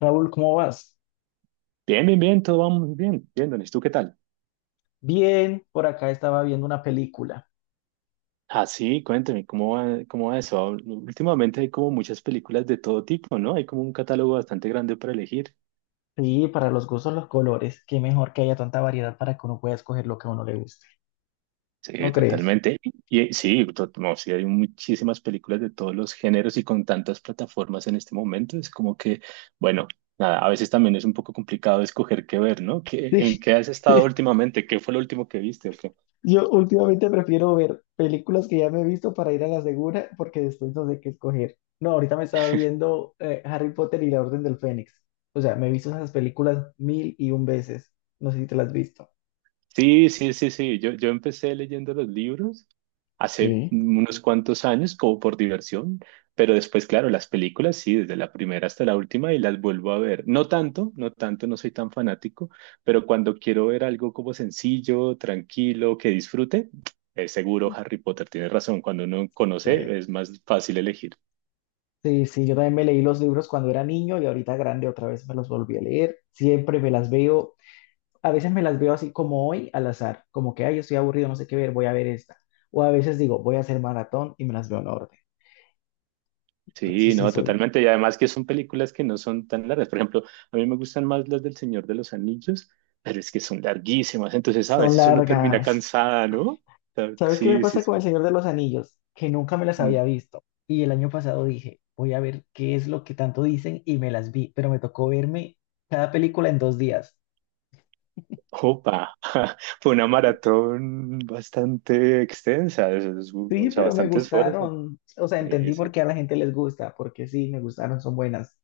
Raúl, ¿cómo vas? Bien, bien, bien, todo va muy bien. Bien, Donis, ¿tú qué tal? Bien, por acá estaba viendo una película. Ah, sí, cuéntame, ¿cómo va eso? Últimamente hay como muchas películas de todo tipo, ¿no? Hay como un catálogo bastante grande para elegir. Sí, para los gustos, los colores. Qué mejor que haya tanta variedad para que uno pueda escoger lo que a uno le guste. Sí, ¿No crees? totalmente. Y sí, no, sí, hay muchísimas películas de todos los géneros y con tantas plataformas en este momento. Es como que, bueno, nada, a veces también es un poco complicado escoger qué ver, ¿no? ¿Qué, Sí, en qué has estado sí. últimamente? ¿Qué fue lo último que viste? Yo últimamente prefiero ver películas que ya me he visto para ir a la segura porque después no sé qué escoger. No, ahorita me estaba viendo Harry Potter y la Orden del Fénix. O sea, me he visto esas películas mil y un veces. No sé si te las has visto. Sí, sí, sí, sí. Yo empecé leyendo los libros hace Sí. unos cuantos años como por diversión, pero después, claro, las películas, sí, desde la primera hasta la última y las vuelvo a ver. No tanto, no tanto, no soy tan fanático, pero cuando quiero ver algo como sencillo, tranquilo, que disfrute, seguro Harry Potter tiene razón. Cuando uno Eh, conoce, es más fácil elegir. Sí, sí, yo también me leí los libros cuando era niño y ahorita grande otra vez me los volví a leer. Siempre me las veo, a veces me las veo así como hoy al azar, como que, ay, yo estoy aburrido, no sé qué ver, voy a ver esta. O a veces digo, voy a hacer maratón y me las veo en orden. Entonces Sí, sí, no, totalmente. Y además que son películas que no son tan largas. Por ejemplo, a mí me gustan más las del Señor de los Anillos, pero es que son larguísimas. Entonces a son veces uno termina largas. cansada, ¿no? O sea, ¿Sabes qué me sí, sí, pasa con El sí. Señor de los Anillos? Que nunca me las Mm. había visto. Y el año pasado dije, voy a ver qué es lo que tanto dicen y me las vi, pero me tocó verme cada película en 2 días. Opa, fue una maratón bastante extensa, o Sí, sea, pero me bastante esfuerzo. gustaron, o sea, Sí, entendí por sí. qué a la gente les gusta, porque sí, me gustaron, son buenas.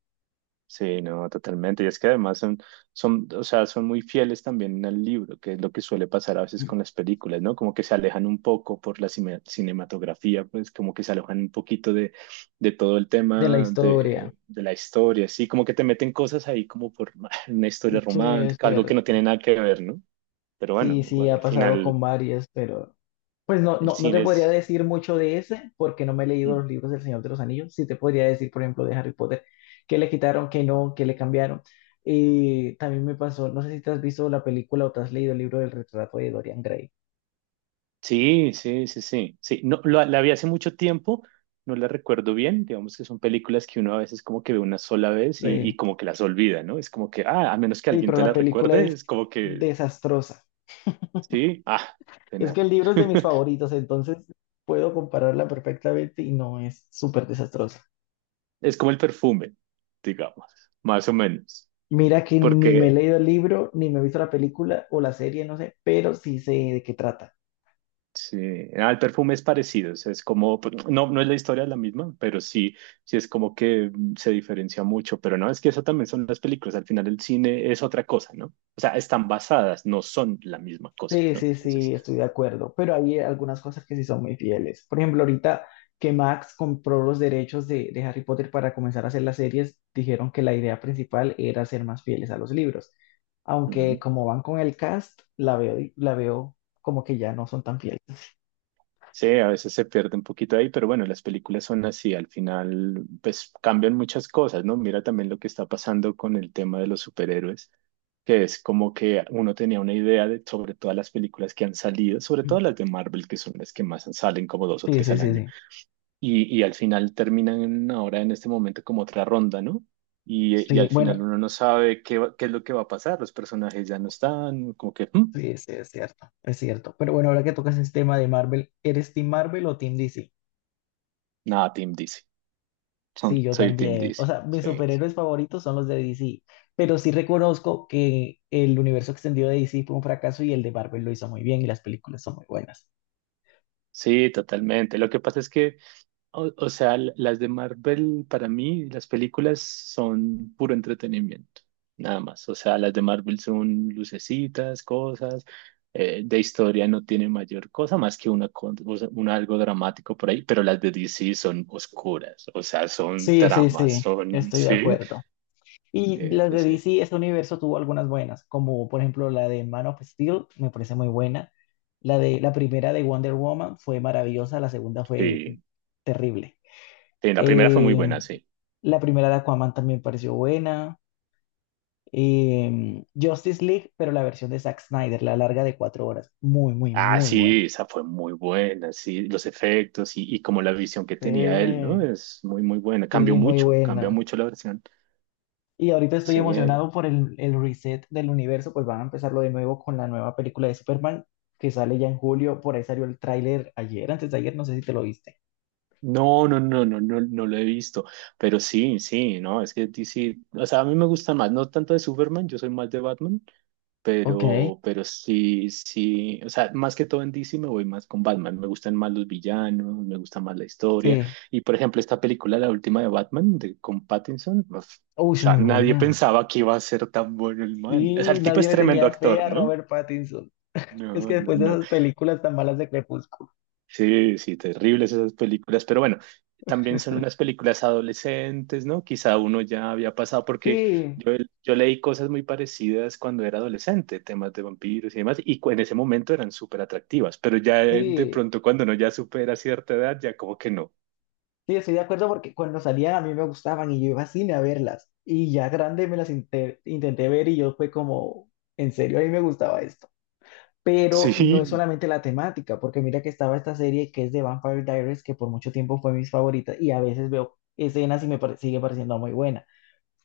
Sí, no, totalmente. Y es que además son, o sea, son muy fieles también al libro, que es lo que suele pasar a veces con las películas, ¿no? Como que se alejan un poco por la cinematografía, pues como que se alejan un poquito de todo el De la tema historia. de la historia, sí, como que te meten cosas ahí como por una historia Sí, es romántica, algo que no tiene cierto. nada que ver, ¿no? Pero bueno, Sí, sí, igual ha al pasado final con varias, pero pues no, el no, no te cine podría es decir mucho de ese, porque no me he leído mm, los libros del Señor de los Anillos. Sí te podría decir, por ejemplo, de Harry Potter, que le quitaron, que no, que le cambiaron. Y también me pasó, no sé si te has visto la película o te has leído el libro del retrato de Dorian Gray. sí, sí, sí, sí, sí. No, la vi hace mucho tiempo, no la recuerdo bien. Digamos que son películas que uno a veces como que ve una sola vez y Sí, como que las olvida, ¿no? Es como que, ah, a menos que sí, alguien pero te la la película recuerde, es es como que desastrosa. sí, ah, de Es que nada. el libro es de mis favoritos, entonces puedo compararla perfectamente y no es súper desastrosa. Es como el perfume, digamos, más o menos. Mira que ni me he Porque leído el libro, ni me he visto la película o la serie, no sé, pero sí sé de qué trata. sí, ah, el perfume es parecido, o sea, es como, pues, no, no es la historia la misma, pero sí, sí es como que se diferencia mucho, pero no, es que eso también son las películas, al final el cine es otra cosa, ¿no? O sea, están basadas, no son la misma cosa, Sí, ¿no? sí, Entonces, sí, estoy de acuerdo, pero hay algunas cosas que sí son muy fieles. Por ejemplo, ahorita que Max compró los derechos de Harry Potter para comenzar a hacer las series, dijeron que la idea principal era ser más fieles a los libros. Aunque como van con el cast, la veo como que ya no son tan fieles. sí, a veces se pierde un poquito ahí, pero bueno, las películas son así, al final pues cambian muchas cosas, ¿no? Mira también lo que está pasando con el tema de los superhéroes, que es como que uno tenía una idea de sobre todas las películas que han salido, sobre Mm. todo las de Marvel, que son las que más salen, como dos o Sí, tres sí, al sí, año, sí. y al final terminan ahora en este momento como otra ronda, ¿no? Y Sí, al final bueno, uno no sabe qué es lo que va a pasar, los personajes ya no están, como que, sí, sí, es cierto, es cierto. Pero bueno, ahora que tocas el tema de Marvel, ¿eres Team Marvel o Team DC? nada, Team DC, son, Sí, yo soy Team también. O DC. sea, mis Sí, superhéroes favoritos son los de DC, pero sí reconozco que el universo extendido de DC fue un fracaso y el de Marvel lo hizo muy bien y las películas son muy buenas. sí, totalmente. Lo que pasa es que, o sea, las de Marvel, para mí, las películas son puro entretenimiento, nada más. O sea, las de Marvel son lucecitas, cosas, de historia no tiene mayor cosa más que una, o sea, un algo dramático por ahí, pero las de DC son oscuras, o sea, son Sí, sí, tramas, sí, son, estoy de sí, acuerdo. Y sí, las sí, de sí. DC, este universo tuvo algunas buenas, como por ejemplo la de Man of Steel, me parece muy buena. La de la primera de Wonder Woman fue maravillosa, la segunda fue Sí, terrible. sí, la primera fue muy buena, Eh, sí. la primera de Aquaman también pareció buena. Justice League, pero la versión de Zack Snyder, la larga de 4 horas, muy, muy, Ah, muy sí, buena. esa fue muy buena, sí, los efectos y como la visión que Sí. tenía él, ¿no? Es muy, muy buena. Cambió Sí, muy mucho, cambia buena. mucho la versión. Y ahorita estoy Sí, emocionado por el reset del universo, pues van a empezarlo de nuevo con la nueva película de Superman que sale ya en julio. Por ahí salió el tráiler ayer, antes de ayer, no sé si te lo viste. no, no, no, no, no, no lo he visto, pero sí, sí, no, es que DC, o sea, a mí me gusta más, no tanto de Superman, yo soy más de Batman. Ok, Pero sí, sí, o sea, más que todo en DC me voy más con Batman. Me gustan más los villanos, me gusta más la historia. sí. Y por ejemplo, esta película, la última de Batman, con Pattinson, uf, o Uy, sí, sea, muy nadie buena. pensaba que iba a ser tan bueno el man. O sea, Sí, el tipo nadie es le tremendo tenía fe actor, a ¿no? Robert Pattinson. Es No, que no, después de no. esas películas tan malas de Crepúsculo. Sí, sí, terribles esas películas, pero bueno, también son unas películas adolescentes, ¿no? Quizá uno ya había pasado, porque Sí, yo, yo leí cosas muy parecidas cuando era adolescente, temas de vampiros y demás, y en ese momento eran súper atractivas, pero ya de sí, pronto cuando uno ya supera cierta edad, ya como que no. sí, estoy de acuerdo porque cuando salían a mí me gustaban y yo iba al cine a verlas. Y ya grande me las intenté ver y yo fue como, en serio, a mí me gustaba esto. Pero no es Sí, solamente la temática, porque mira que estaba esta serie que es de Vampire Diaries, que por mucho tiempo fue mis favoritas, y a veces veo escenas y sigue pareciendo muy buena,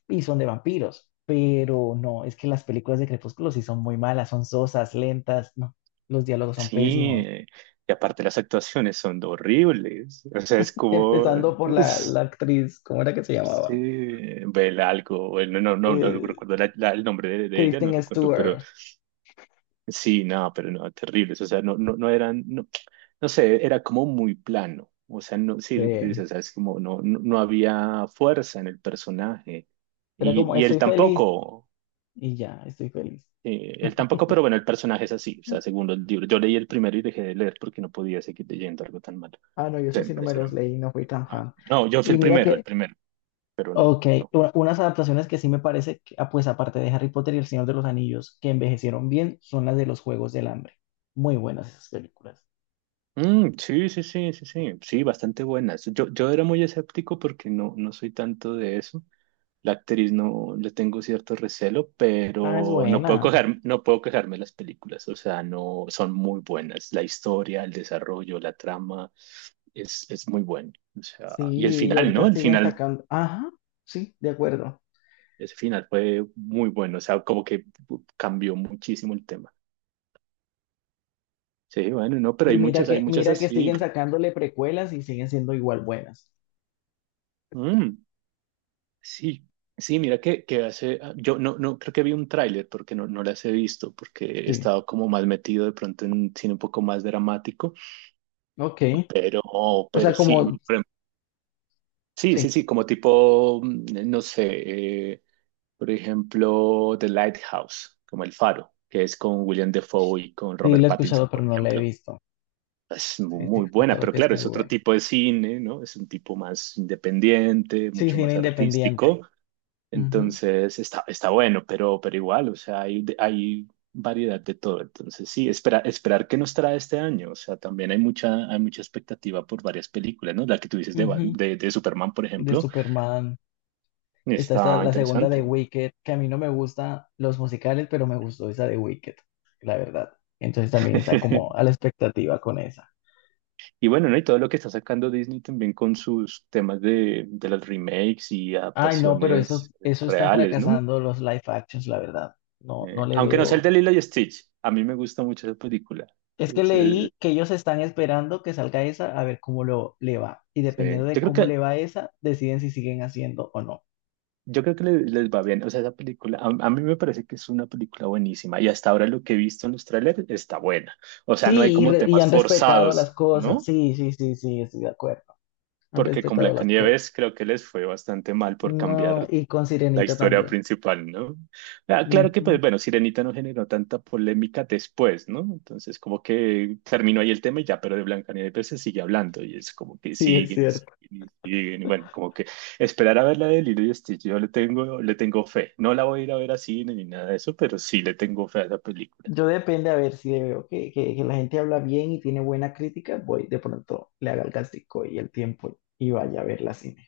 y son de vampiros, pero no, es que las películas de Crepúsculo sí son muy malas, son sosas, lentas, no, los diálogos son sí, pésimos, y aparte las actuaciones son horribles, o sea, es como empezando por la es- actriz, ¿cómo era que se Sí, llamaba? Bella algo, bueno, no, no, no Eh, recuerdo el nombre de ella, no Kristen recuerdo, pero Stewart, sí, no, pero no, terribles. O sea, no, no, no eran, no, no sé, era como muy plano. O sea, no, sí, lo que tú eh, dices, o sea, es como no, no, no había fuerza en el personaje. era Y, como, y estoy feliz, y ya, estoy feliz. Él tampoco, pero bueno, el personaje es así. O sea, según los libros. Yo leí el primero y dejé de leer porque no podía seguir leyendo algo tan malo. Ah, no, yo O eso me sí no me pareció los leí, no fui tan Ah, fan. no, yo fui Y mira el que primero, pero no, ok, no. Unas adaptaciones que sí me parece, que, ah, pues aparte de Harry Potter y El Señor de los Anillos, que envejecieron bien, son las de los Juegos del Hambre. Muy buenas esas películas. Mm, sí, sí, sí, sí, sí, sí, bastante buenas. Yo era muy escéptico porque no, no soy tanto de eso. La actriz no le tengo cierto recelo, Ah, es pero no puedo buena. coger, no puedo quejarme de las películas, o sea, no son muy buenas. La historia, el desarrollo, la trama es muy bueno. O sea, y el Sí, y final, ahorita ¿no? El siguen final, sacando. Ajá, sí, de acuerdo. ese final fue muy bueno, o sea, como que cambió muchísimo el tema. Sí, bueno, no, pero Y hay muchas mira que así. siguen sacándole precuelas y siguen siendo igual buenas. Mm, sí, sí, mira que hace, yo no, no creo que vi un tráiler porque no, no las he visto, porque he Sí, estado como más metido de pronto en un cine un poco más dramático. ok. Pero, O pero sea, sí, como, por sí, sí, sí, sí, como tipo, no sé, por ejemplo, The Lighthouse, como El Faro, que es con William Defoe y con sí Robert la he Pattinson, escuchado, pero por no la he ejemplo. visto. Es Sí, sí, he muy buena, escuchado pero que es claro, muy es otro buena. tipo de cine, ¿no? Es un tipo más independiente, Sí, mucho cine más independiente. artístico. Ujú, Entonces está bueno, pero, igual, o sea, hay variedad de todo. Entonces sí, esperar qué nos trae este año. O sea, también hay mucha expectativa por varias películas, ¿no? La que tú dices de, Bat- ujú, de, de Superman, por de ejemplo, Superman. Está, esta está la segunda de interesante. Wicked, que a mí no me gustan los musicales, pero me gustó esa de Wicked, la verdad. Entonces también está como a la expectativa con esa. Y bueno, ¿no? Y todo lo que está sacando Disney también con sus temas de los remakes y Ay, no, pero eso, adaptaciones eso están reales, ¿no? fracasando los live actions, la verdad. No, no le Aunque no sea veo. el de Lilo y Stitch, a mí me gusta mucho esa película. Es que Es, eh, leí que ellos están esperando que salga esa a ver cómo le va. Y sí. dependiendo de Yo creo cómo que le va esa, deciden si siguen haciendo o no. Yo creo que les va bien. O sea, esa película, a mí me parece que es una película buenísima y hasta ahora lo que he visto en los trailers está buena. O sea, no hay Sí, y, como re- y temas han respetado las forzados, cosas. ¿no? Sí, sí, sí, sí, estoy de acuerdo. Han Porque con respetado las cosas. Blancanieves creo que les fue bastante mal por No, cambiar y con la Sirenita historia también. principal, ¿no? Ah, claro que, Ujú, pues, bueno, Sirenita no generó tanta polémica después, ¿no? Entonces, como que terminó ahí el tema y ya, pero de Blancanieves se sigue hablando y es como que sí, es siguen y siguen cierto. y siguen. Y bueno, como que esperar a ver la de Lilo y Stitch, yo le tengo fe. No la voy a ir a ver a cine ni nada de eso, pero sí le tengo fe a esa película. Yo depende, a ver, si veo que la gente habla bien y tiene buena crítica, voy de pronto, le haga el gastico y el tiempo y vaya a ver la cine.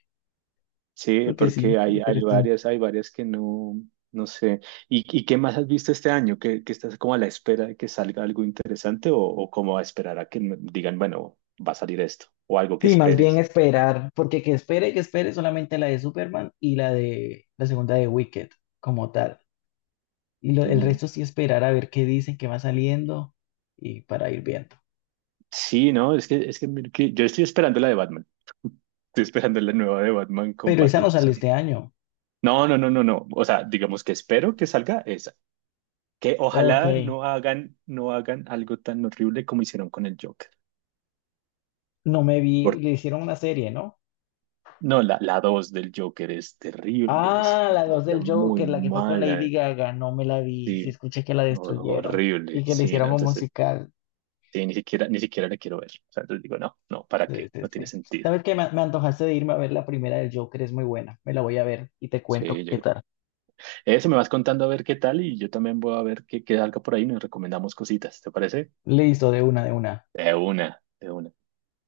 Sí, Porque sí, porque interesante. Hay varias que no, no sé. ¿Y qué más has visto este año? ¿Que estás como a la espera de que salga algo interesante o como a esperar a que me digan, bueno, va a salir esto o algo que Sí, más bien esperes? esperar, porque que espere solamente la de Superman y la de la segunda de Wicked como tal. Y lo- el Mm. resto sí esperar a ver qué dicen, qué va saliendo y para ir viendo. Sí, no, es que, mira que yo estoy esperando la de Batman. Estoy esperando la nueva de Batman con Pero esa no sale Pattinson. este año. No, no, no, no, no. O sea, digamos que espero que salga esa. Que Ok, ojalá no hagan algo tan horrible como hicieron con el Joker. no me vi, le hicieron una serie, ¿no? No, la 2 del Joker es terrible, es Ah, una la dos película del muy Joker, la que fue con mala, Lady Gaga, no me la vi. Sí, sí, escuché que la destruyeron horrible, y que le sí, no, hicieron un entonces musical. sí, ni siquiera la quiero ver. O sea, entonces digo, no, no, ¿para Sí, qué? sí, No tiene sí. sentido. ¿Sabes qué? Me antojaste de irme a ver la primera del Joker, es muy buena. Me la voy a ver y te Sí, cuento qué yo creo. tal. Eso me vas contando a ver qué tal y yo también voy a ver qué salga por ahí, nos recomendamos cositas, ¿te parece? Listo, de una, de una. De una, de una.